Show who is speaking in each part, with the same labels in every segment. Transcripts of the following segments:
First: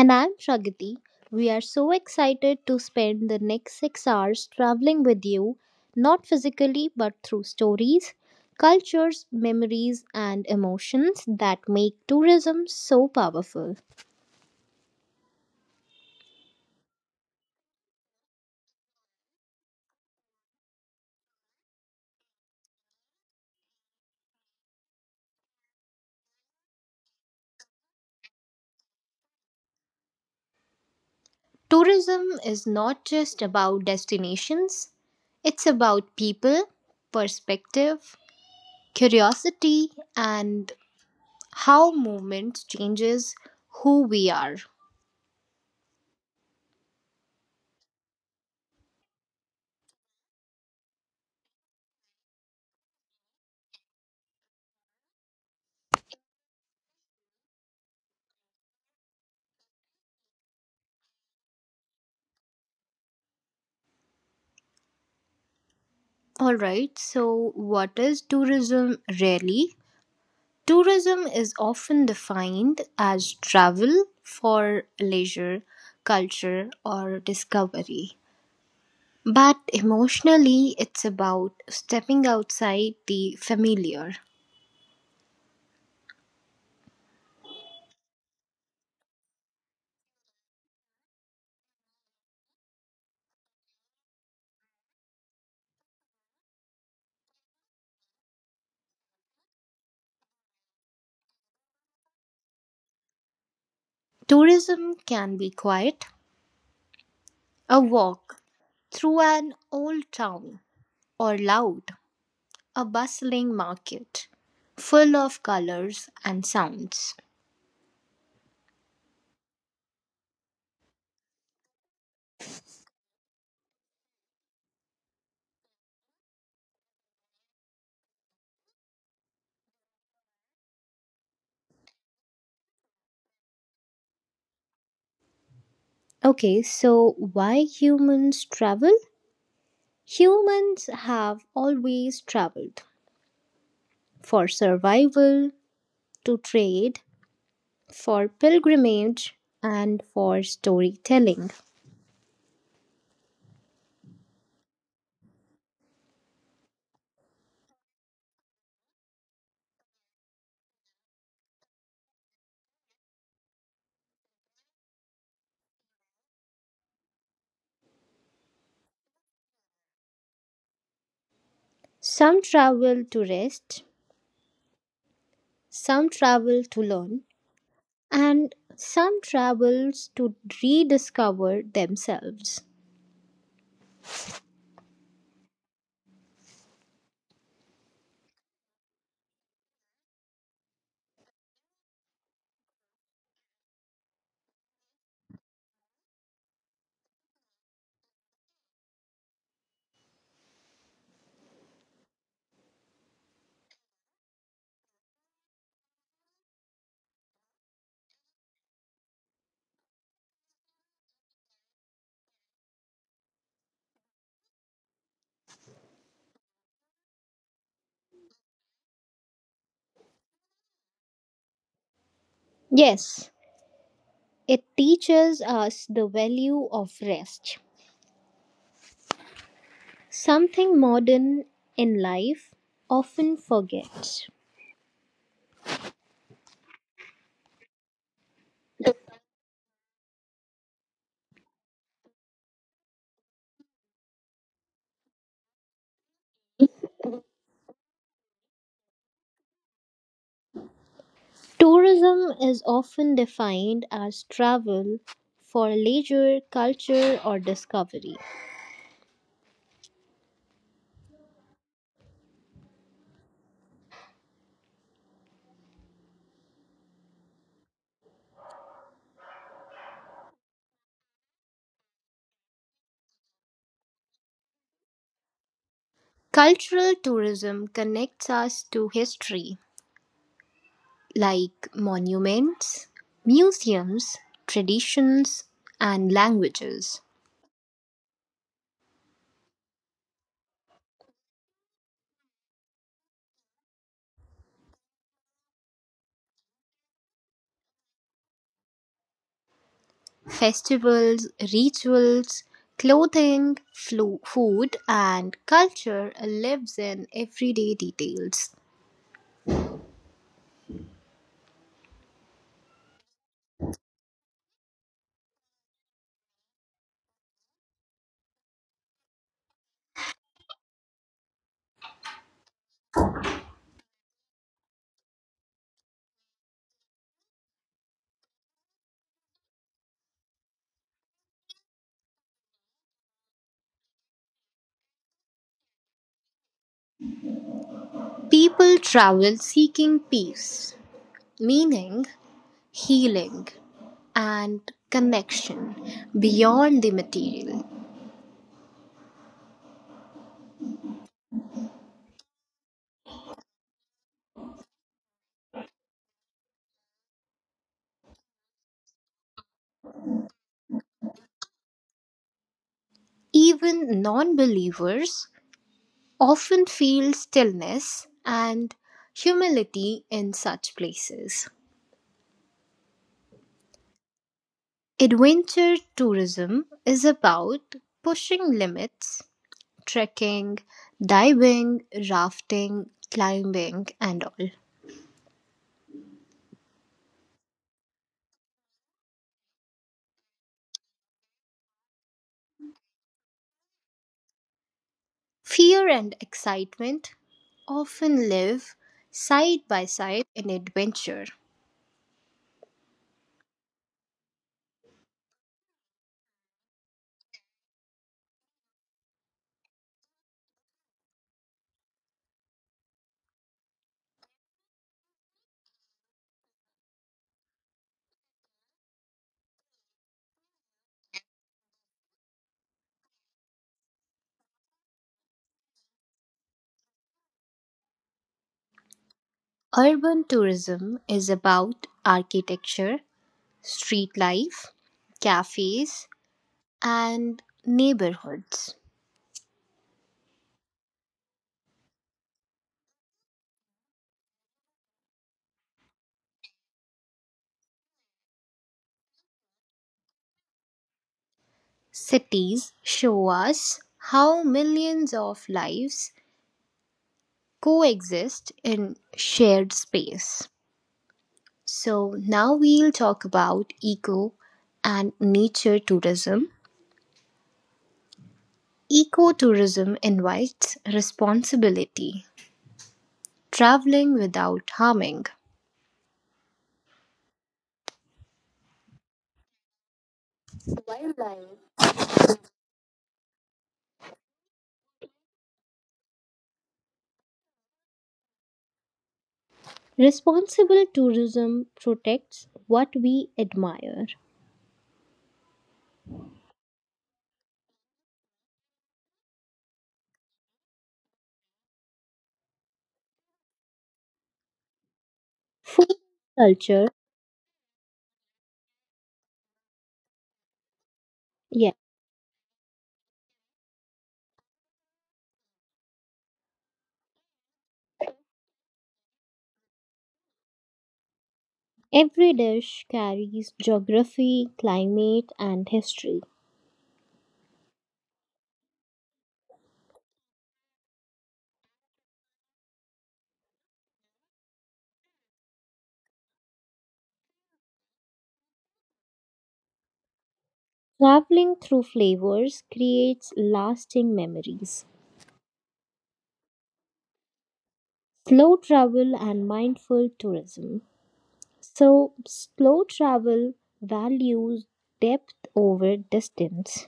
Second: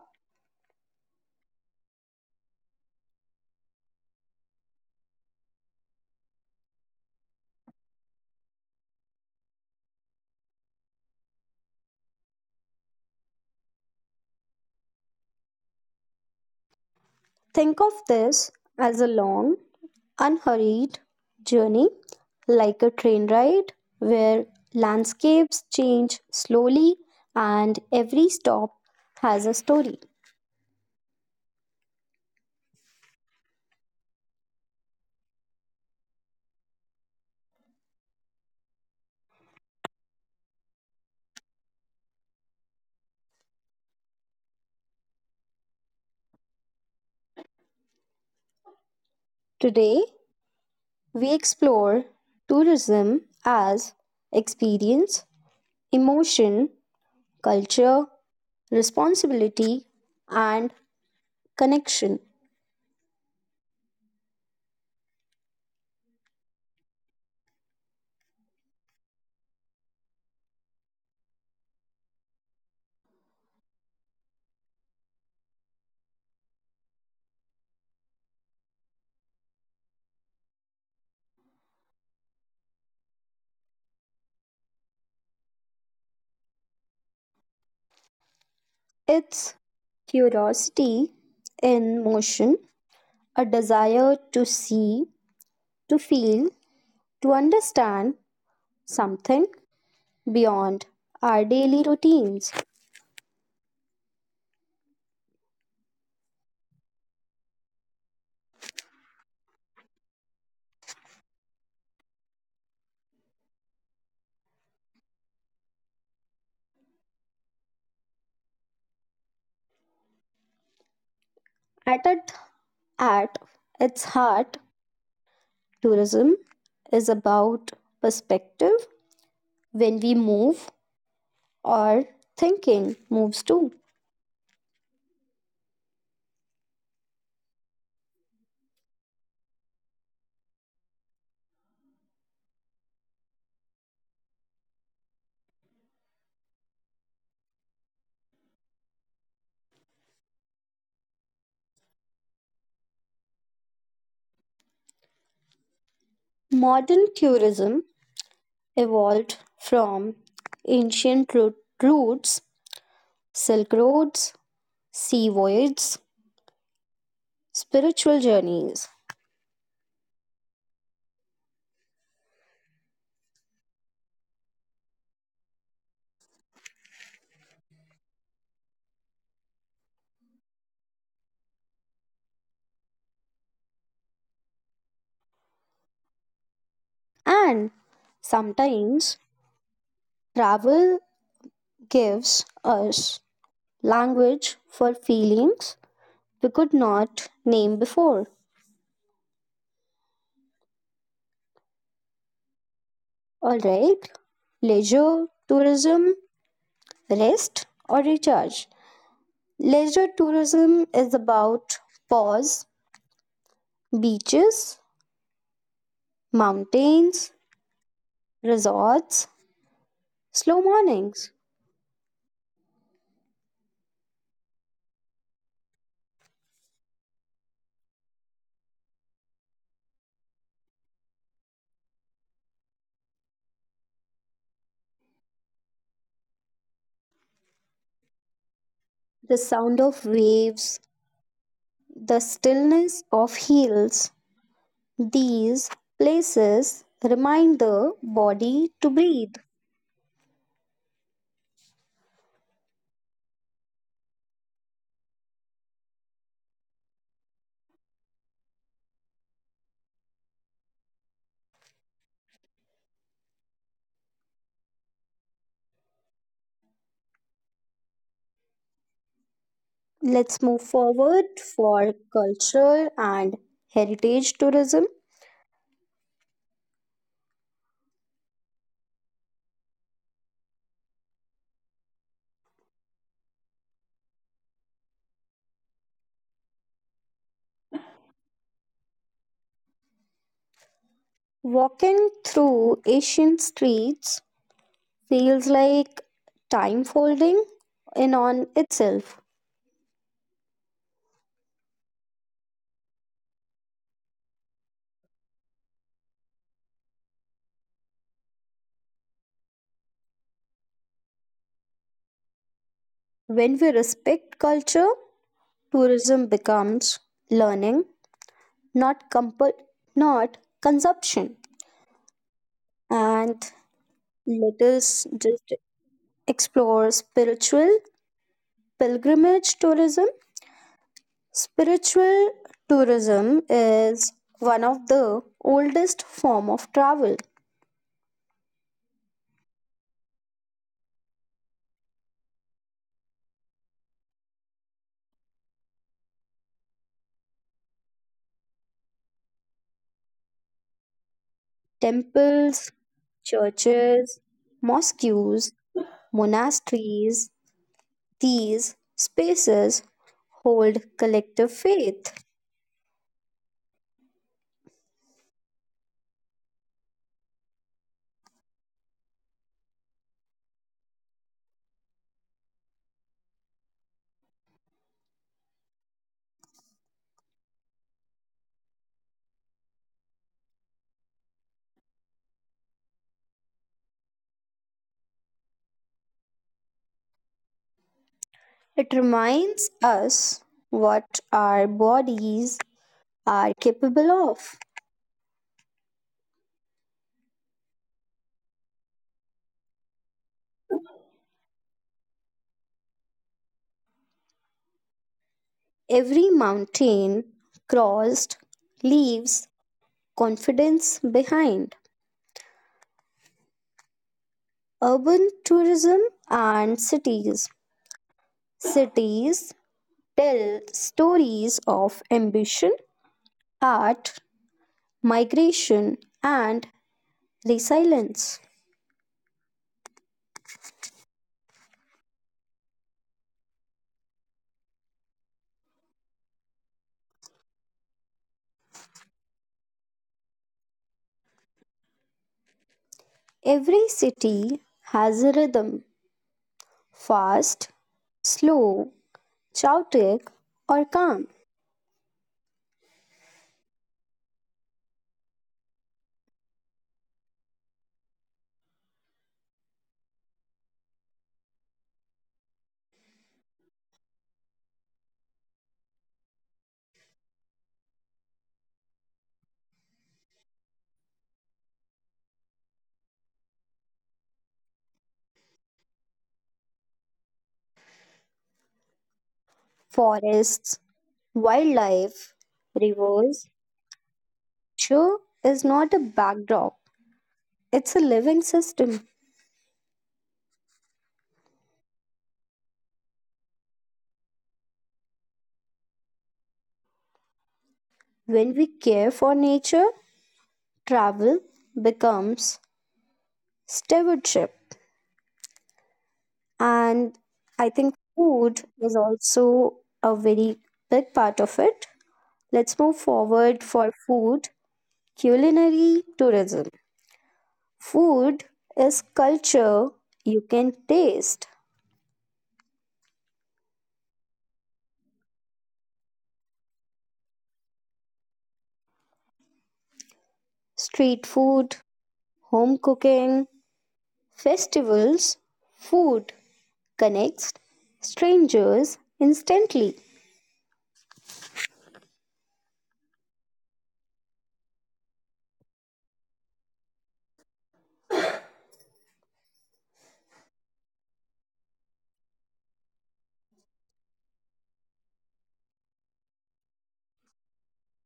Speaker 1: And I'm Pragati. We are so excited to spend the next 6 hours traveling with you, not physically but through stories, cultures, memories, and emotions that make tourism so powerful.
Speaker 2: Think of this as a long, unhurried journey, like a train ride where landscapes change slowly and every stop has a story.
Speaker 1: Tourism is not just about destinations, it's about people, perspective, curiosity, and how movement changes who we are.
Speaker 2: Today, we explore tourism as experience, emotion, culture, responsibility, and connection.
Speaker 1: All right, so what is tourism really? Tourism is often defined as travel for leisure, culture, or discovery. But emotionally, it's about stepping outside the familiar.
Speaker 2: It's curiosity in motion, a desire to see, to feel, to understand something beyond our daily routines.
Speaker 1: Tourism can be quiet, a walk through an old town, or loud, a bustling market full of colors and sounds.
Speaker 2: At, it, at its heart, tourism is about perspective when we move our thinking moves too.
Speaker 1: Okay, so why humans travel? Humans have always traveled for survival, to trade, for pilgrimage, and for storytelling.
Speaker 2: Modern tourism evolved from ancient ro- routes, silk roads, sea voyages, spiritual journeys,
Speaker 1: Some travel to rest, some travel to learn, and some travels to rediscover themselves.
Speaker 2: and sometimes travel gives us language for feelings we could not name before. Alright, leisure, tourism, rest, or recharge. Leisure tourism is about pause, beaches, mountains, resorts, slow mornings,
Speaker 1: Yes, it teaches us the value of rest, something modern in life often forgets.
Speaker 2: the sound of waves, the stillness of hills, these places remind the body to breathe.
Speaker 1: Tourism is often defined as travel for leisure, culture, or discovery.
Speaker 2: Let's move forward for cultural and heritage tourism.
Speaker 1: Cultural tourism connects us to history, like monuments, museums, traditions, and languages,
Speaker 2: Walking through Asian streets feels like time folding in on itself.
Speaker 1: festivals, rituals, clothing, food, and culture lives in everyday details.
Speaker 2: When we respect culture, tourism becomes learning, not comfort, not consumption. And let us just explore spiritual pilgrimage tourism. Spiritual tourism is one of the oldest form of travel.
Speaker 1: People travel seeking peace, meaning, healing and connection beyond the material.
Speaker 2: Temples, churches, mosques, monasteries, these spaces hold collective faith.
Speaker 1: Even non believers often feel stillness and humility in such places. Adventure tourism is about pushing limits, trekking, diving, rafting, climbing, and all.
Speaker 2: It reminds us what our bodies are capable of.
Speaker 1: Fear and excitement often live side by side in adventure.
Speaker 2: Every mountain crossed leaves confidence behind. Urban tourism and cities. Cities tell stories of ambition, art, migration, and resilience.
Speaker 1: Urban tourism is about architecture, street life, cafes, and neighborhoods.
Speaker 2: Every city has a rhythm fast, slow, chaotic, or calm.
Speaker 1: Cities show us how millions of lives coexist in shared space. So, now we'll talk about eco and nature tourism. Ecotourism invites responsibility, traveling without harming.
Speaker 2: Forests, wildlife, rivers. Nature is not a backdrop, it's a living system.
Speaker 1: Responsible tourism protects what we admire.
Speaker 2: When we care for nature, travel becomes stewardship.
Speaker 1: Food
Speaker 2: And I think
Speaker 1: culture,
Speaker 2: food is also a very big part of it. Let's
Speaker 1: yeah.
Speaker 2: move forward for food, culinary tourism. Food is culture you can taste.
Speaker 1: Every dish carries geography, climate, and history.
Speaker 2: Street food, home cooking, festivals, food connects strangers instantly.
Speaker 1: Traveling through flavors creates lasting memories. Slow travel and mindful tourism. So, slow travel values depth over distance.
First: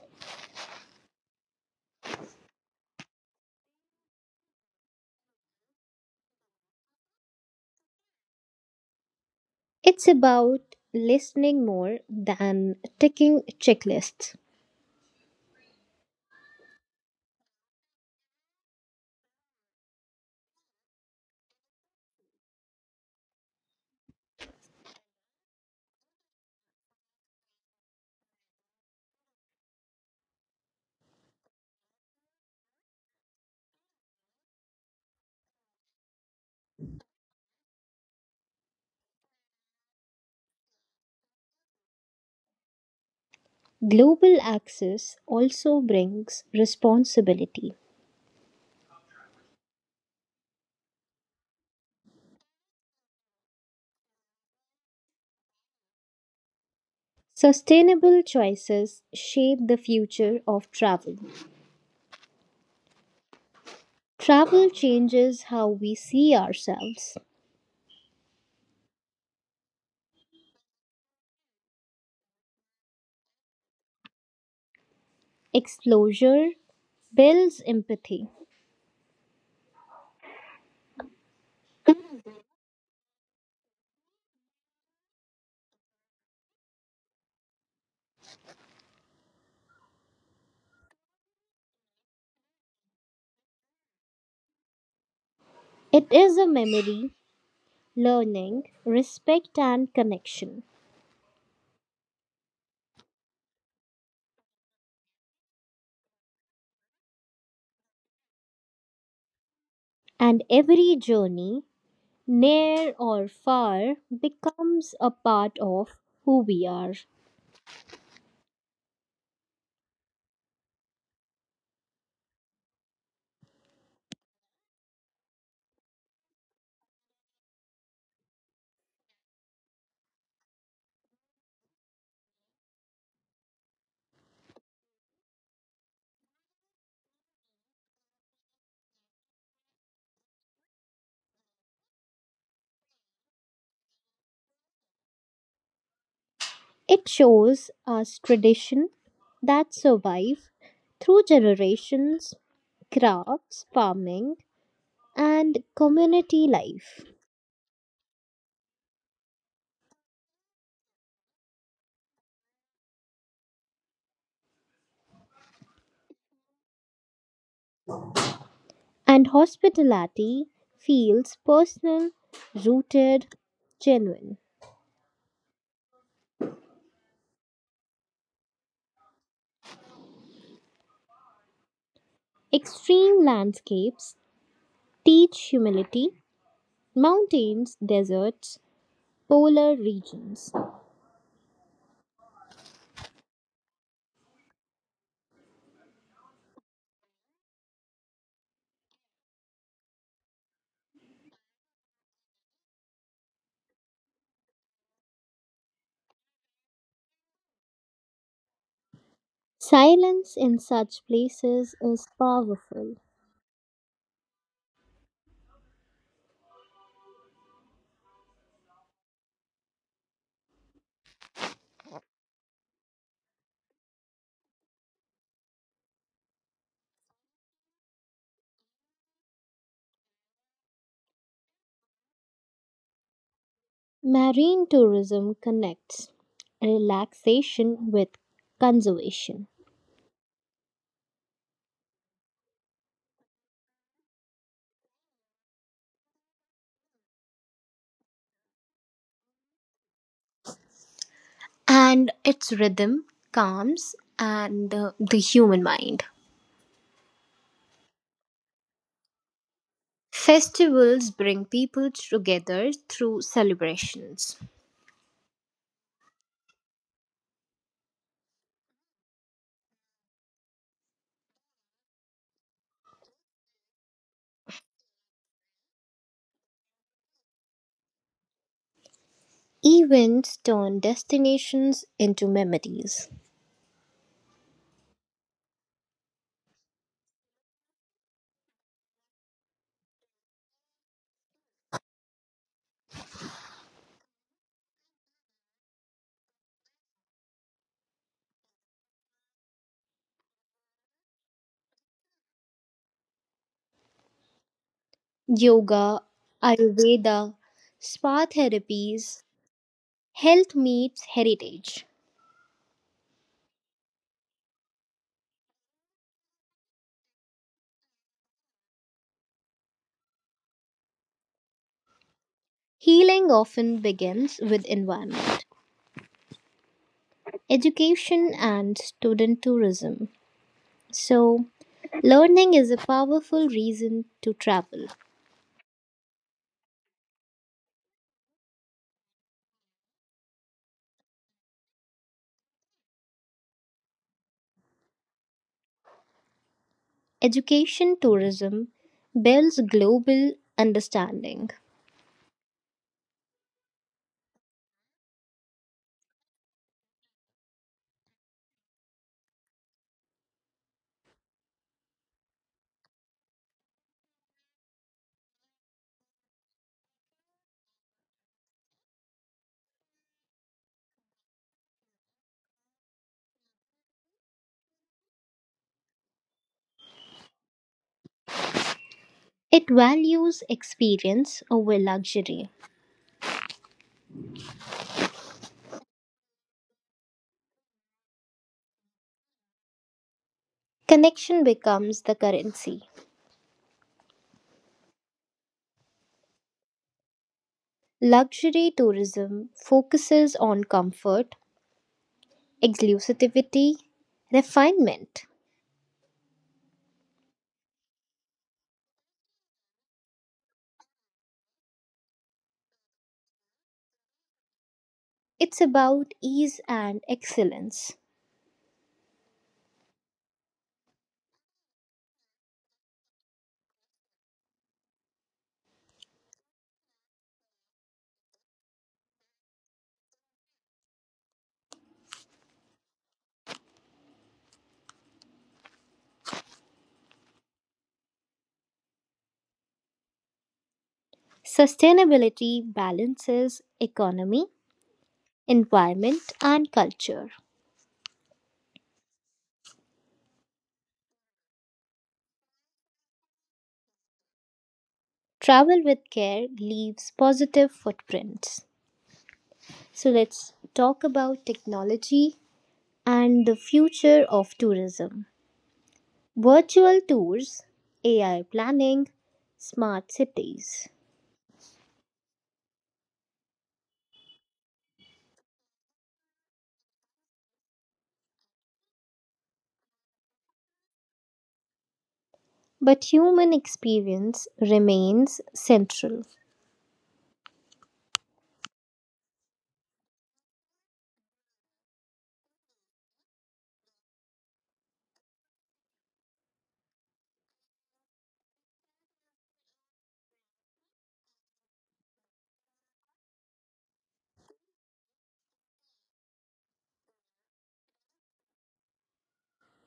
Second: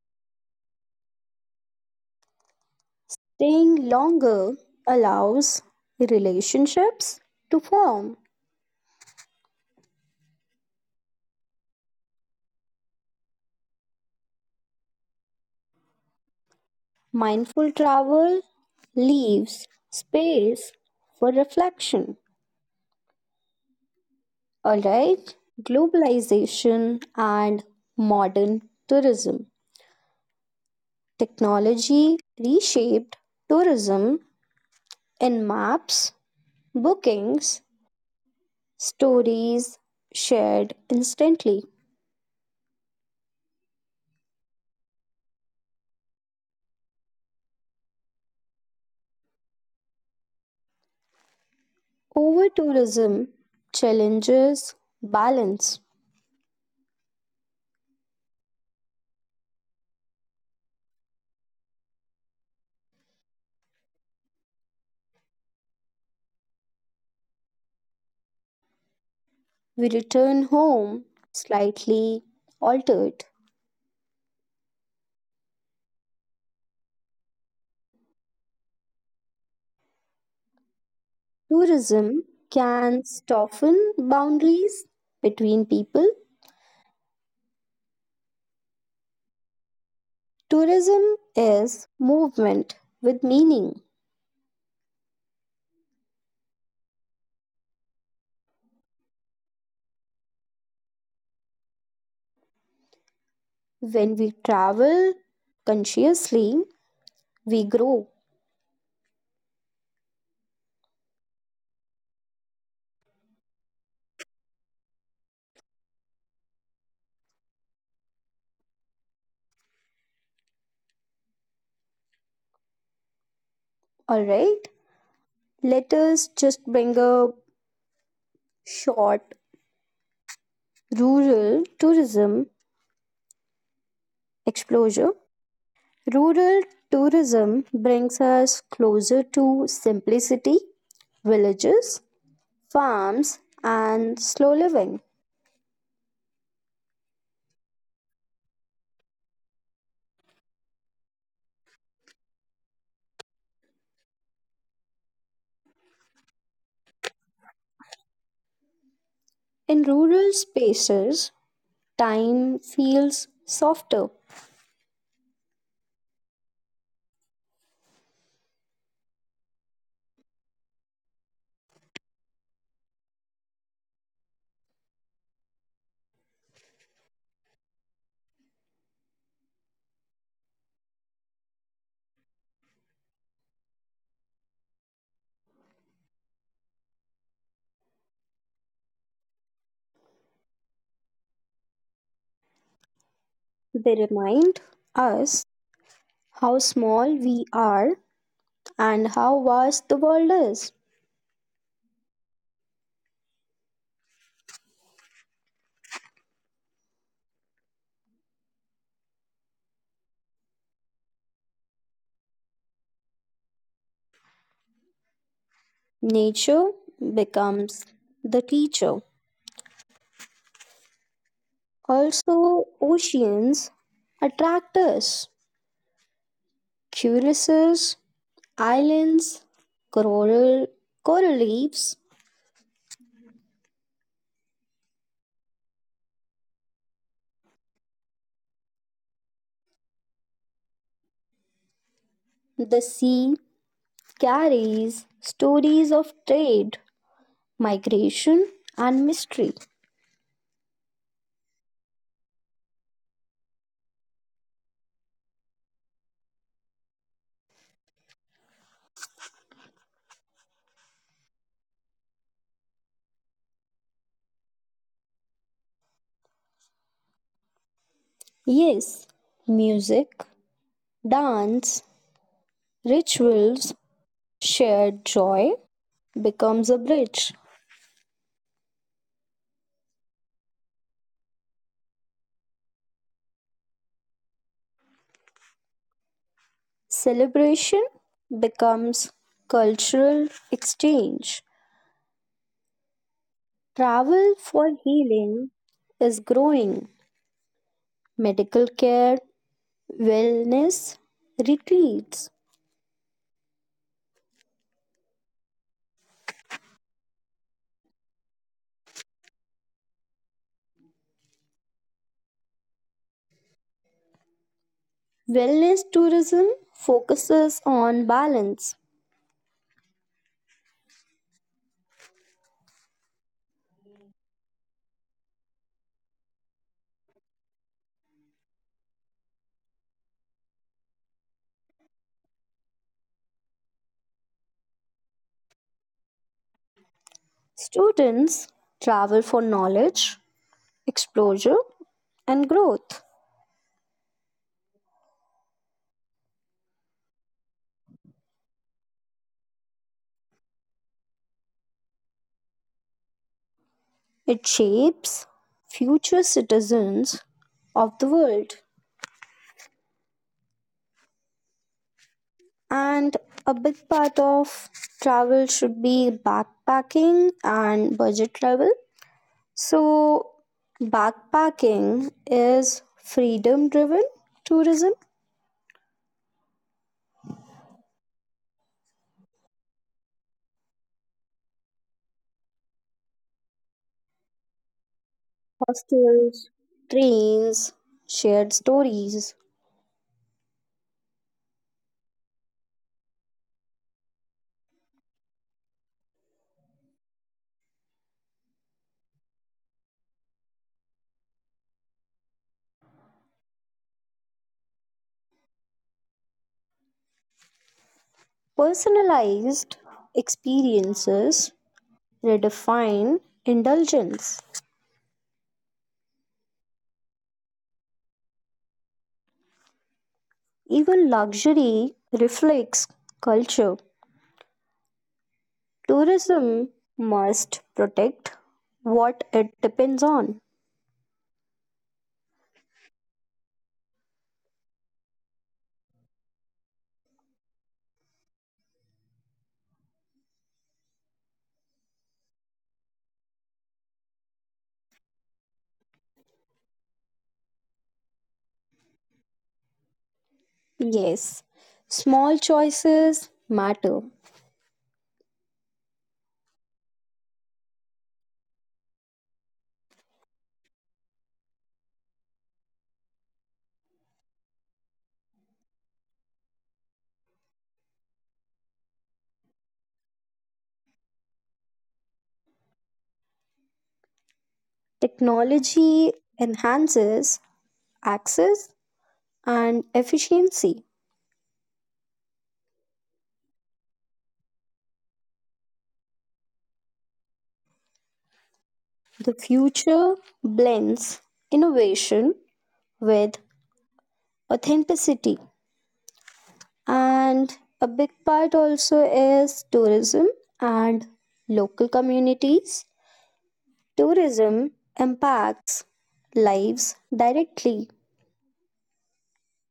Speaker 2: Staying longer allows relationships to form.
Speaker 1: It's about listening more than ticking checklists.
Speaker 2: Mindful travel leaves space for reflection. Alright, globalization and modern tourism. Technology reshaped tourism in maps, bookings, stories shared instantly.
Speaker 1: Global access also brings responsibility.
Speaker 2: Over tourism challenges balance.
Speaker 1: Sustainable choices shape the future of travel. Travel changes how we see ourselves.
Speaker 2: We return home slightly altered.
Speaker 1: Exposure builds empathy.
Speaker 2: Tourism can soften boundaries between people. Tourism is movement with meaning.
Speaker 1: It is a memory, learning, respect, and connection.
Speaker 2: When we travel consciously, we grow.
Speaker 1: And every journey, near or far, becomes a part of who we are.
Speaker 2: Alright, let us just bring a short rural tourism exposure. Rural tourism brings us closer to simplicity, villages, farms, and slow living.
Speaker 1: It shows us tradition that survive through generations, crafts, farming, and community life.
Speaker 2: In rural spaces, time feels softer.
Speaker 1: And hospitality feels personal, rooted, genuine. Extreme landscapes teach humility, mountains, deserts, polar regions.
Speaker 2: They remind us how small we are and how vast the world is.
Speaker 1: Silence in such places is powerful.
Speaker 2: Nature becomes the teacher. Also, oceans attract us. Curiouses, islands, coral, coral reefs.
Speaker 1: Marine tourism connects relaxation with conservation,
Speaker 2: The sea carries stories of trade, migration, and mystery.
Speaker 1: and its rhythm calms and the human mind. Festivals bring people together through celebrations.
Speaker 2: Yes, music, dance, rituals, shared joy becomes a bridge.
Speaker 1: Events turn destinations into memories.
Speaker 2: Celebration becomes cultural exchange. Travel for healing is growing. Medical care, wellness, retreats.
Speaker 1: Yoga, Ayurveda, spa therapies, health meets heritage.
Speaker 2: Wellness tourism focuses on balance.
Speaker 1: Healing often begins with environment. Education and student tourism. So, learning is a powerful reason to travel.
Speaker 2: Students travel for knowledge, exposure, and growth.
Speaker 1: Education tourism builds global understanding,
Speaker 2: It shapes future citizens of the world. And a big part of travel should be backpacking and budget travel. So, backpacking is freedom driven tourism,
Speaker 1: it values experience over luxury.
Speaker 2: hostels, trains, shared stories,
Speaker 1: Connection becomes the currency. Luxury tourism focuses on comfort, exclusivity, refinement.
Speaker 2: personalized experiences, redefine indulgence.
Speaker 1: It's about ease and excellence.
Speaker 2: Even luxury reflects culture. Tourism must protect what it depends on.
Speaker 1: Sustainability balances economy, environment, and culture.
Speaker 2: Yes, small choices matter.
Speaker 1: Travel with care leaves positive footprints. So let's talk about technology and the future of tourism. Virtual tours, AI planning, smart cities.
Speaker 2: Technology enhances access and efficiency.
Speaker 1: But human experience remains central.
Speaker 2: The future blends innovation with authenticity. And a big part also is tourism and local communities. Tourism impacts lives directly.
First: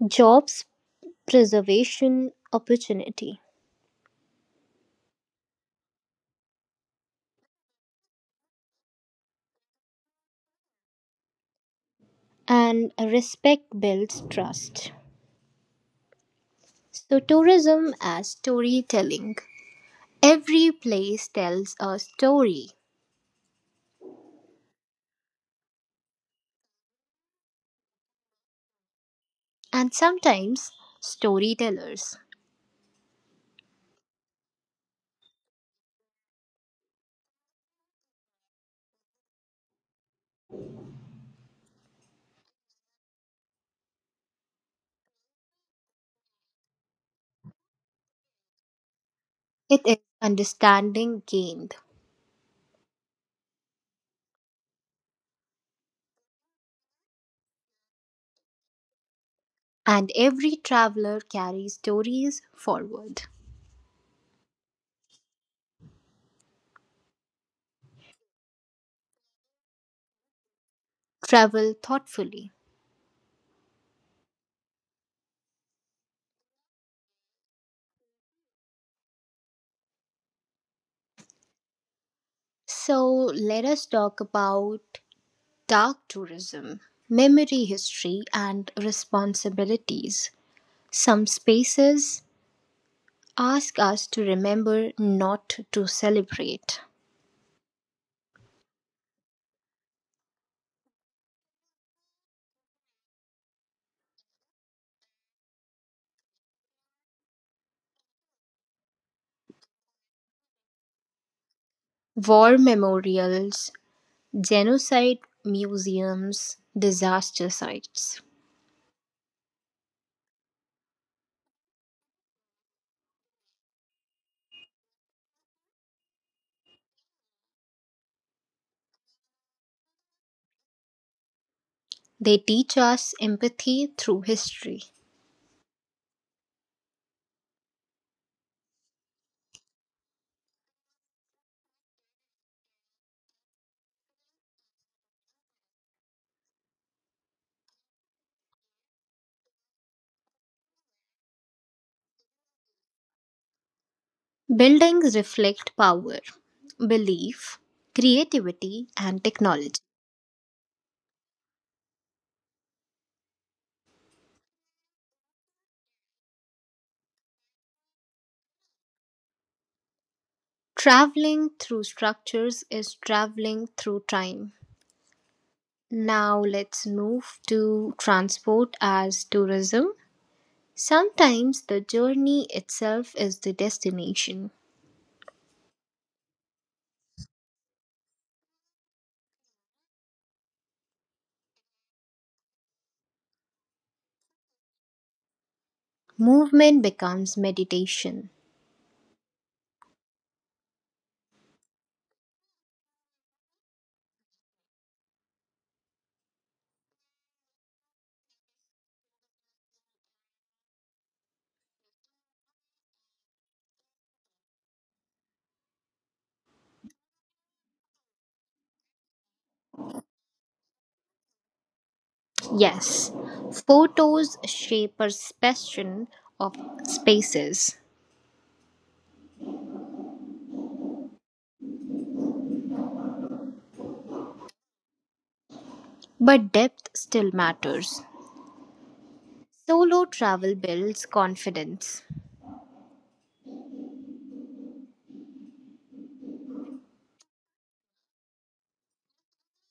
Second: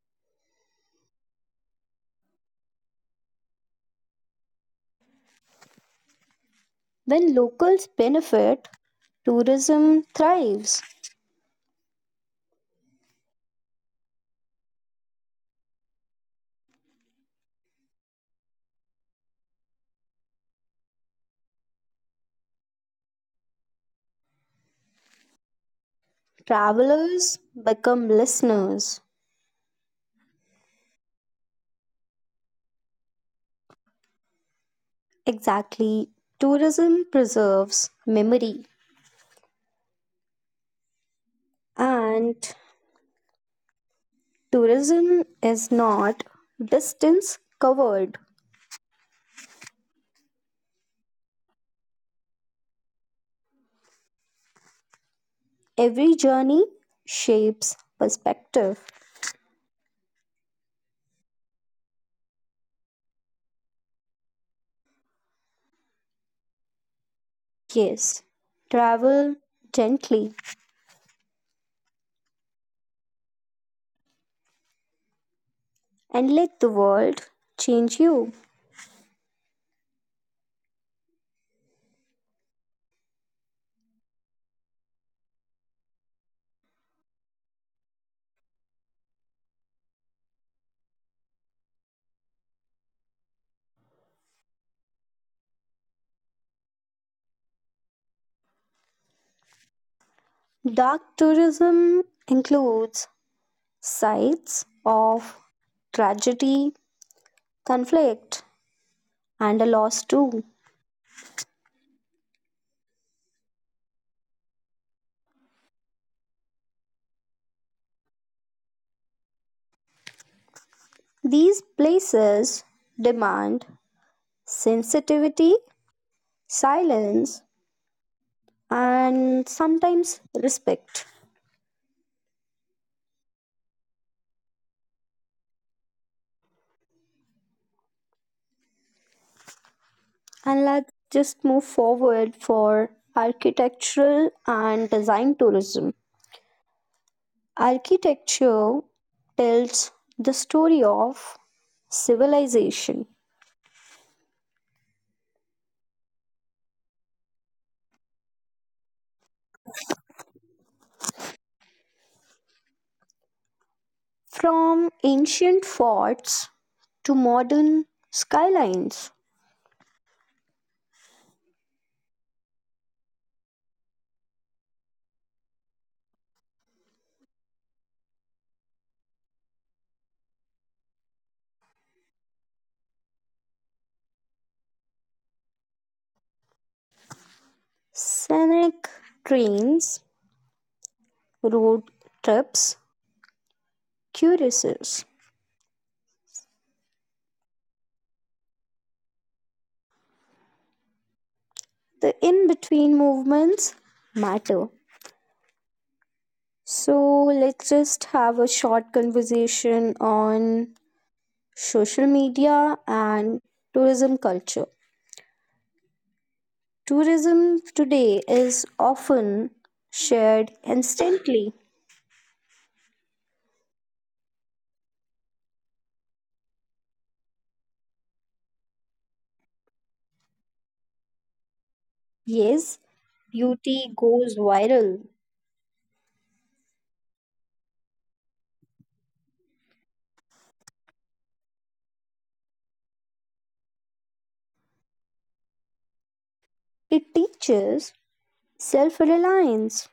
Speaker 1: Jobs preservation opportunity
Speaker 2: When locals benefit, tourism thrives.
Speaker 1: and respect builds trust. So tourism as storytelling. Every place tells a story,
Speaker 2: Travelers become listeners.
Speaker 1: and sometimes storytellers.
Speaker 2: Exactly. Tourism preserves memory. And tourism is not distance covered.
Speaker 1: It is understanding gained,
Speaker 2: Every journey shapes perspective.
Speaker 1: and every traveler carries stories forward.
Speaker 2: Yes, travel gently
Speaker 1: Travel thoughtfully.
Speaker 2: and let the world change you.
Speaker 1: So, let us talk about dark tourism, memory history, and responsibilities. Some spaces ask us to remember not to celebrate.
Speaker 2: Dark tourism includes sides of tragedy, conflict, and a loss too.
Speaker 1: War memorials, genocide museums, disaster sites.
Speaker 2: These places demand sensitivity, silence, and sometimes respect.
Speaker 1: They teach us empathy through history.
Speaker 2: And let's just move forward for architectural and design tourism. Architecture tells the story of civilization.
Speaker 1: Buildings reflect power, belief, creativity, and technology.
Speaker 2: From ancient forts to modern skylines,
Speaker 1: Traveling through structures is traveling through time. Now let's move to transport as tourism. Sometimes the journey itself is the destination.
Speaker 2: scenic trains, road trips, curiouses.
Speaker 1: Movement becomes meditation.
Speaker 2: The in between movements matter. So, let's just have a short conversation on social media and tourism culture. Tourism today is often shared instantly.
Speaker 1: Yes, photos shape perception of spaces,
Speaker 2: Yes, beauty goes viral.
Speaker 1: but depth still matters. Solo travel builds confidence.
Speaker 2: It teaches self reliance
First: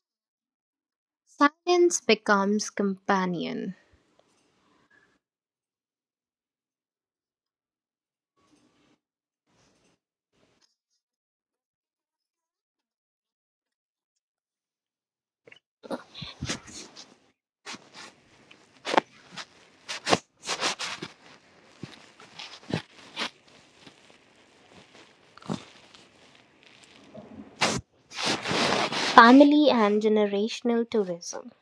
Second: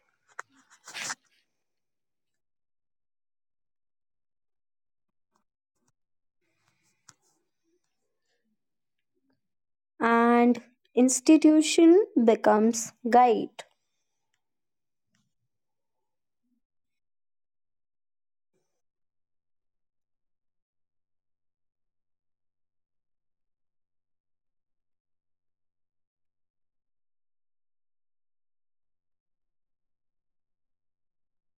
Speaker 1: Silence becomes companion.
Speaker 2: and institution becomes guide.
Speaker 1: Family and generational tourism.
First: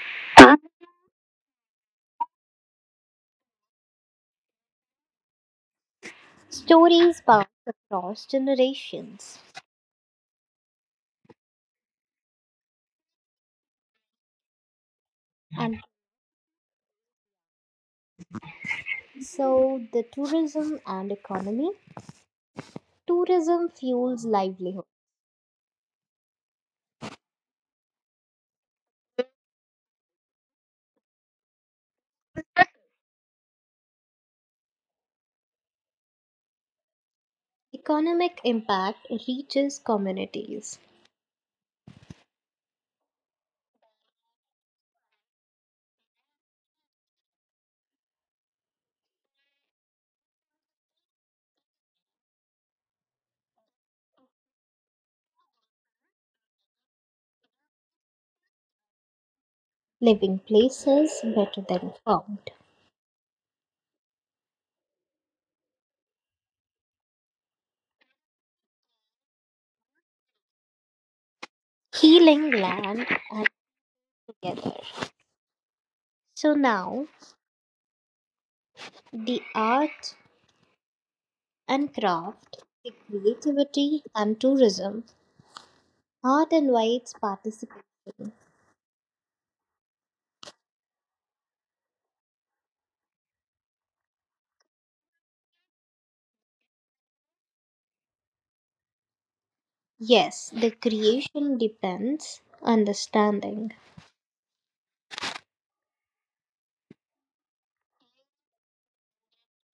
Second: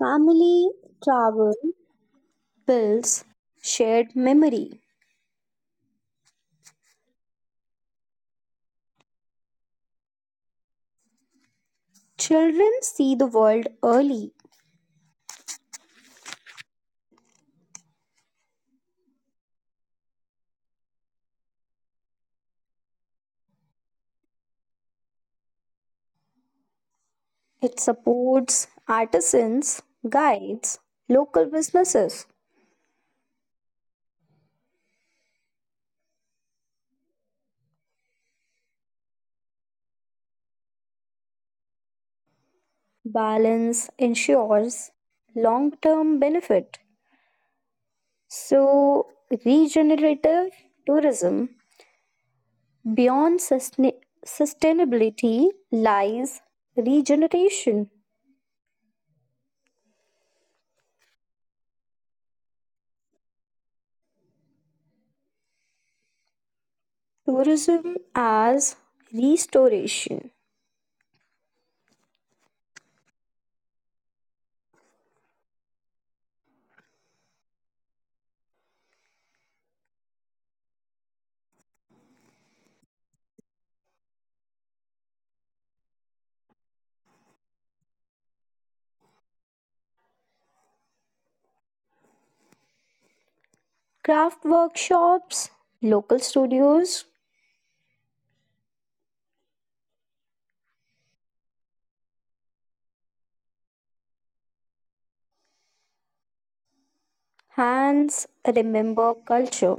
Speaker 2: Family travel builds shared memory.
Speaker 1: Stories pass across generations.
Speaker 2: Children see the world early.
Speaker 1: And so the tourism and economy. Tourism fuels livelihood.
Speaker 2: It supports artisans, guides, local businesses.
Speaker 1: Economic impact reaches communities.
Speaker 2: Balance ensures long term benefit. So, regenerative tourism. Beyond sustain- sustainability lies regeneration,
Speaker 1: Living places better than found,
Speaker 2: tourism as restoration,
Speaker 1: healing land and together. So now the art and craft, the creativity and tourism, art invites participation.
Speaker 2: craft workshops, local studios,
Speaker 1: Yes, the creation depends understanding.
Speaker 2: hands remember culture.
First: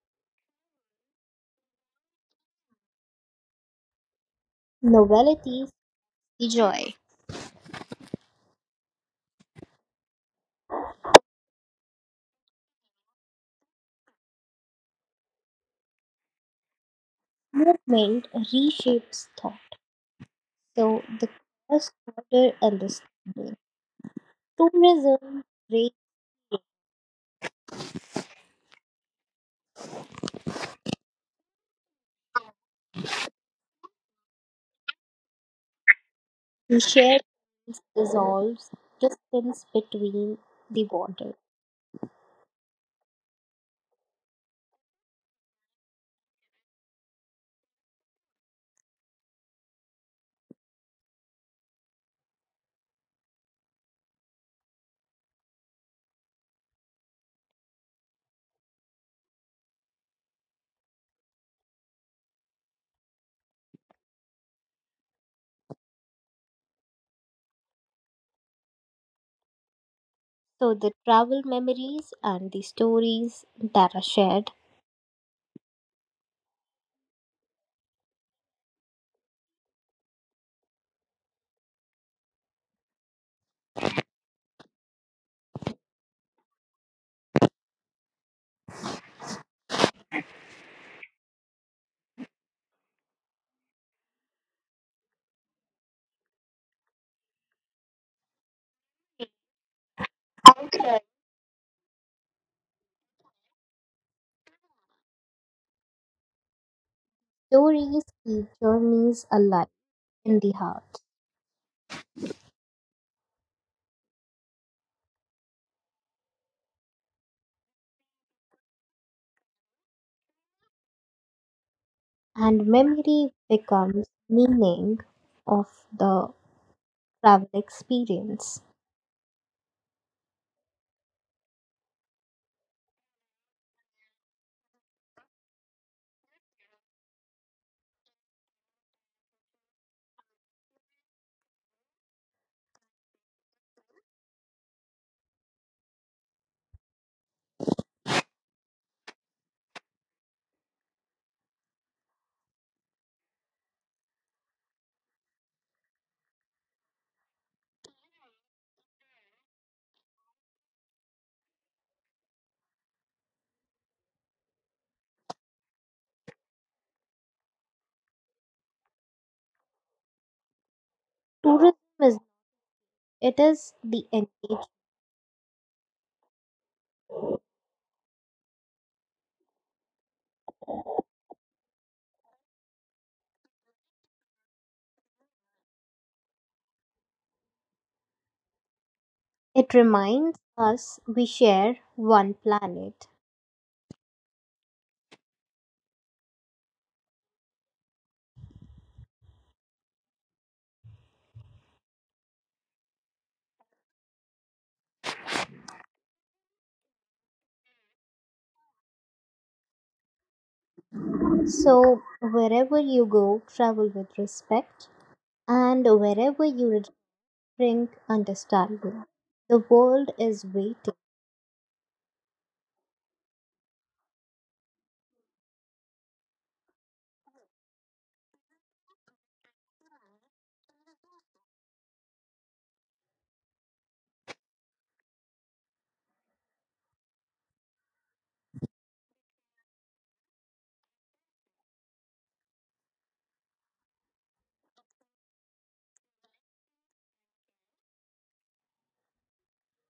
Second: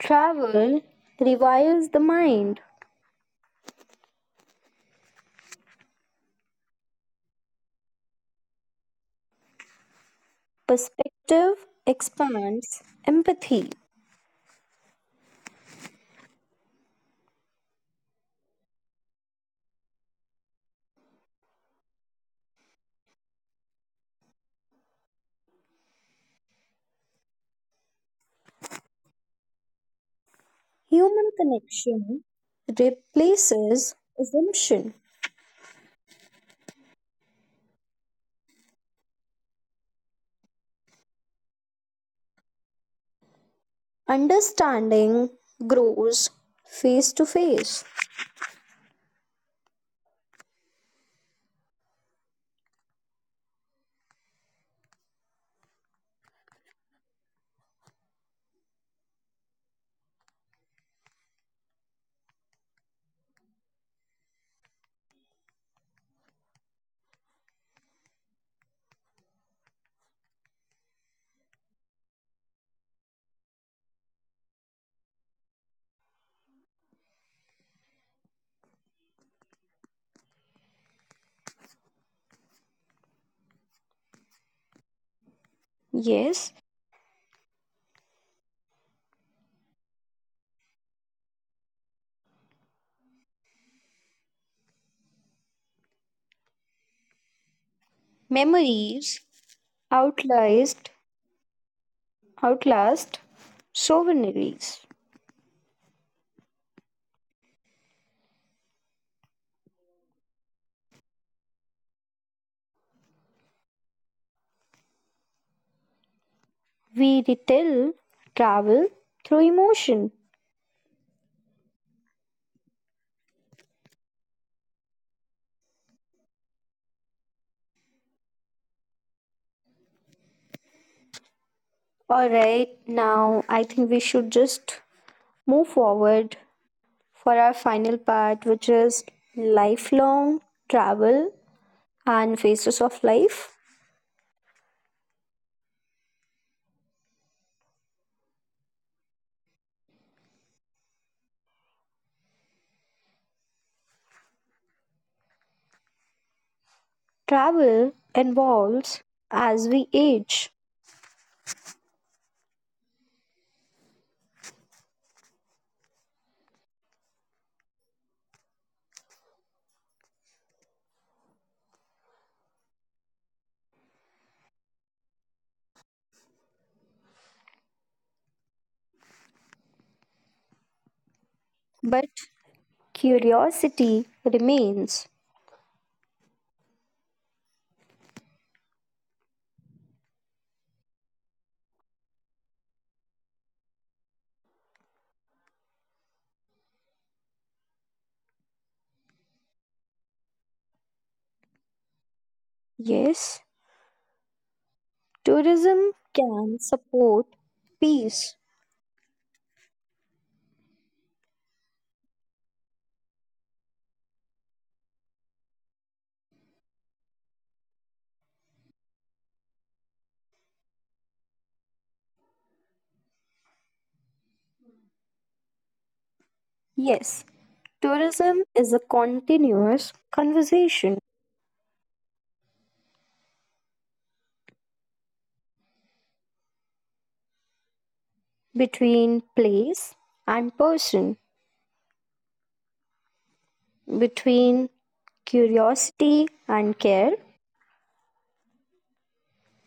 Speaker 2: Travel revives the mind,
Speaker 1: Novelty is the joy.
Speaker 2: perspective expands empathy,
Speaker 1: Movement reshapes thought. So the first order understanding. Tourism creates
Speaker 2: human connection replaces assumption,
Speaker 1: the shared dissolves distance between the water.
Speaker 2: understanding grows face to face.
Speaker 1: So the travel memories and the stories that are shared.
Speaker 2: Yes, memories outlast,
Speaker 1: Okay.
Speaker 2: outlast souvenirs.
Speaker 1: Stories keep journeys alive in the heart,
Speaker 2: We retell travel through emotion.
Speaker 1: and memory becomes meaning of the travel experience.
Speaker 2: All right, now I think we should just move forward for our final part, which is lifelong travel and phases of life. Travel evolves as we age,
Speaker 1: Tourism is it is the engine.
Speaker 2: but curiosity remains.
Speaker 1: It reminds us we share one planet.
Speaker 2: Yes, tourism can support peace.
Speaker 1: So wherever you go, travel with respect. And wherever you bring understanding. The world is waiting.
Speaker 2: Yes, tourism is a continuous conversation between place and person, between curiosity and care.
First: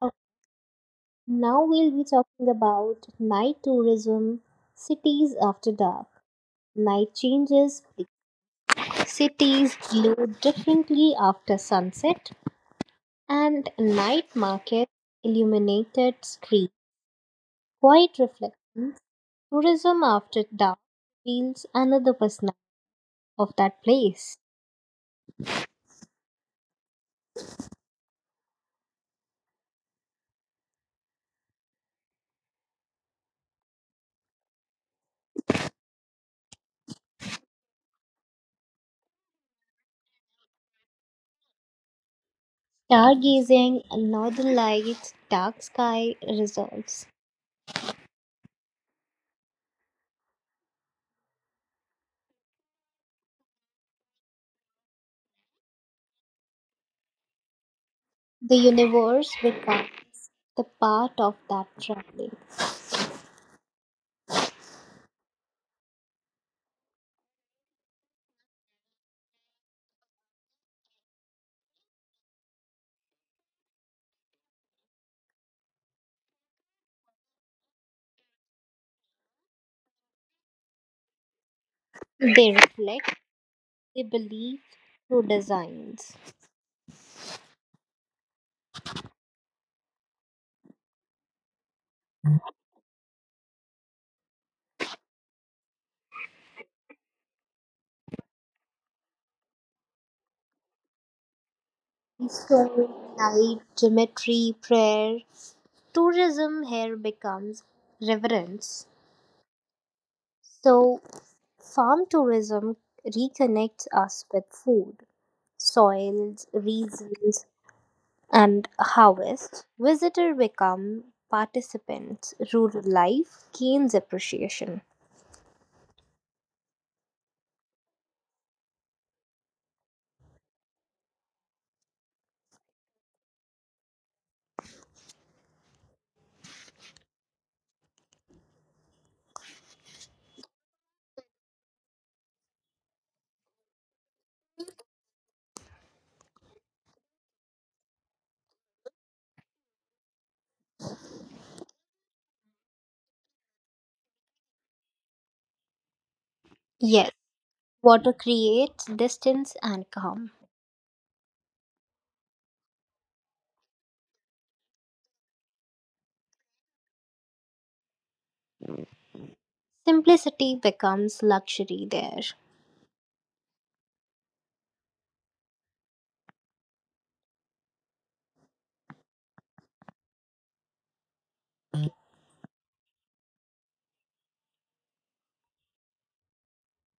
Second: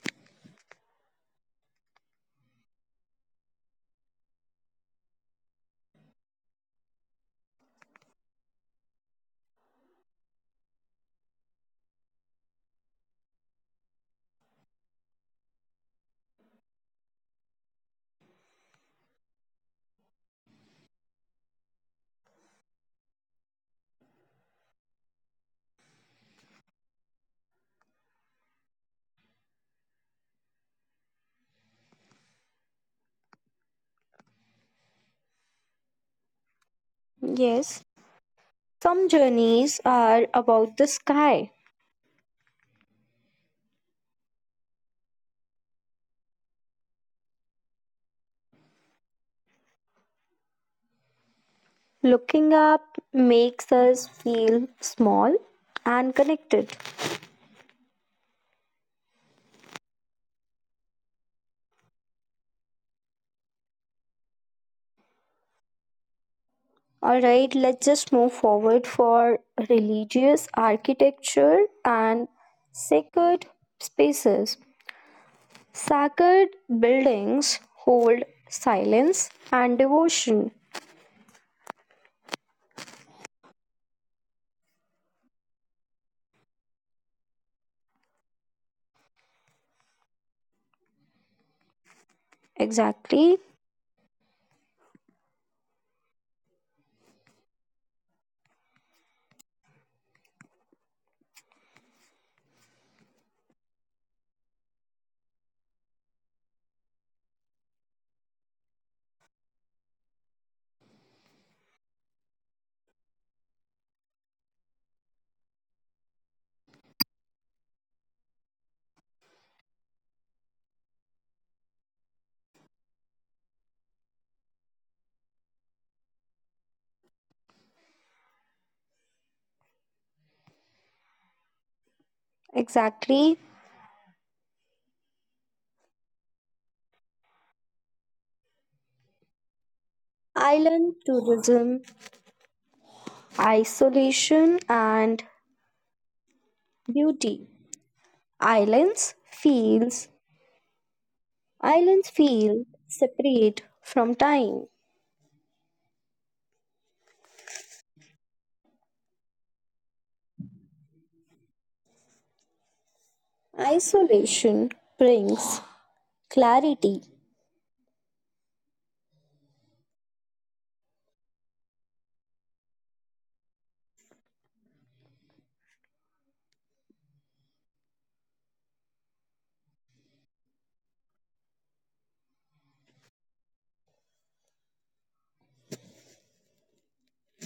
Speaker 1: Okay, now we'll be talking about night tourism, cities after dark. Night changes, cities glow differently after sunset, and night market, illuminated street, quiet reflections. Tourism after dark reveals another personality of that place.
Speaker 2: Yes, some journeys are about the sky.
Speaker 1: Stargazing, northern lights, dark sky resolves.
Speaker 2: Looking up makes us feel small and connected.
Speaker 1: The universe becomes the part of that traveling.
Speaker 2: All right, let's just move forward for religious architecture and sacred spaces. Sacred buildings hold silence and devotion.
Speaker 1: They reflect, they believe through designs.
Speaker 2: Exactly,
Speaker 1: Story, light, geometry, prayer. Tourism here becomes reverence. So, farm tourism reconnects us with food, soils, reasons, and harvest. Visitors become participants. Rural life gains appreciation.
Speaker 2: exactly. Island tourism, isolation and beauty. Islands feels, Islands feel separate from time.
Speaker 1: Yes. Water creates distance and calm.
Speaker 2: Isolation brings clarity.
Speaker 1: Simplicity becomes luxury there.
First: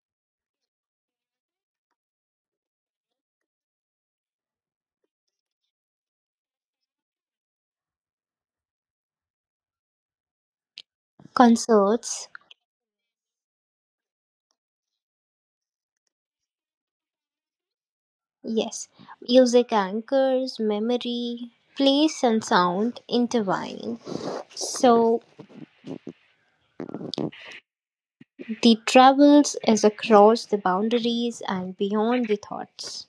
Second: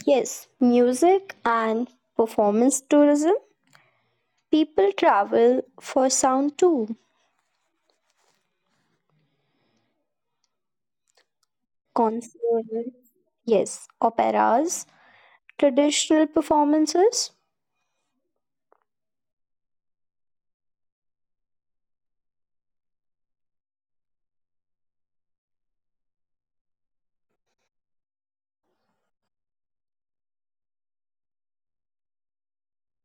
Speaker 2: Yes, music and performance tourism. People travel for sound too.
Speaker 1: Concerts,
Speaker 2: Concerts, yes, operas, traditional performances,
Speaker 1: yes. Music anchors, memory, place and sound intertwine. So the travels is across the boundaries and beyond the thoughts.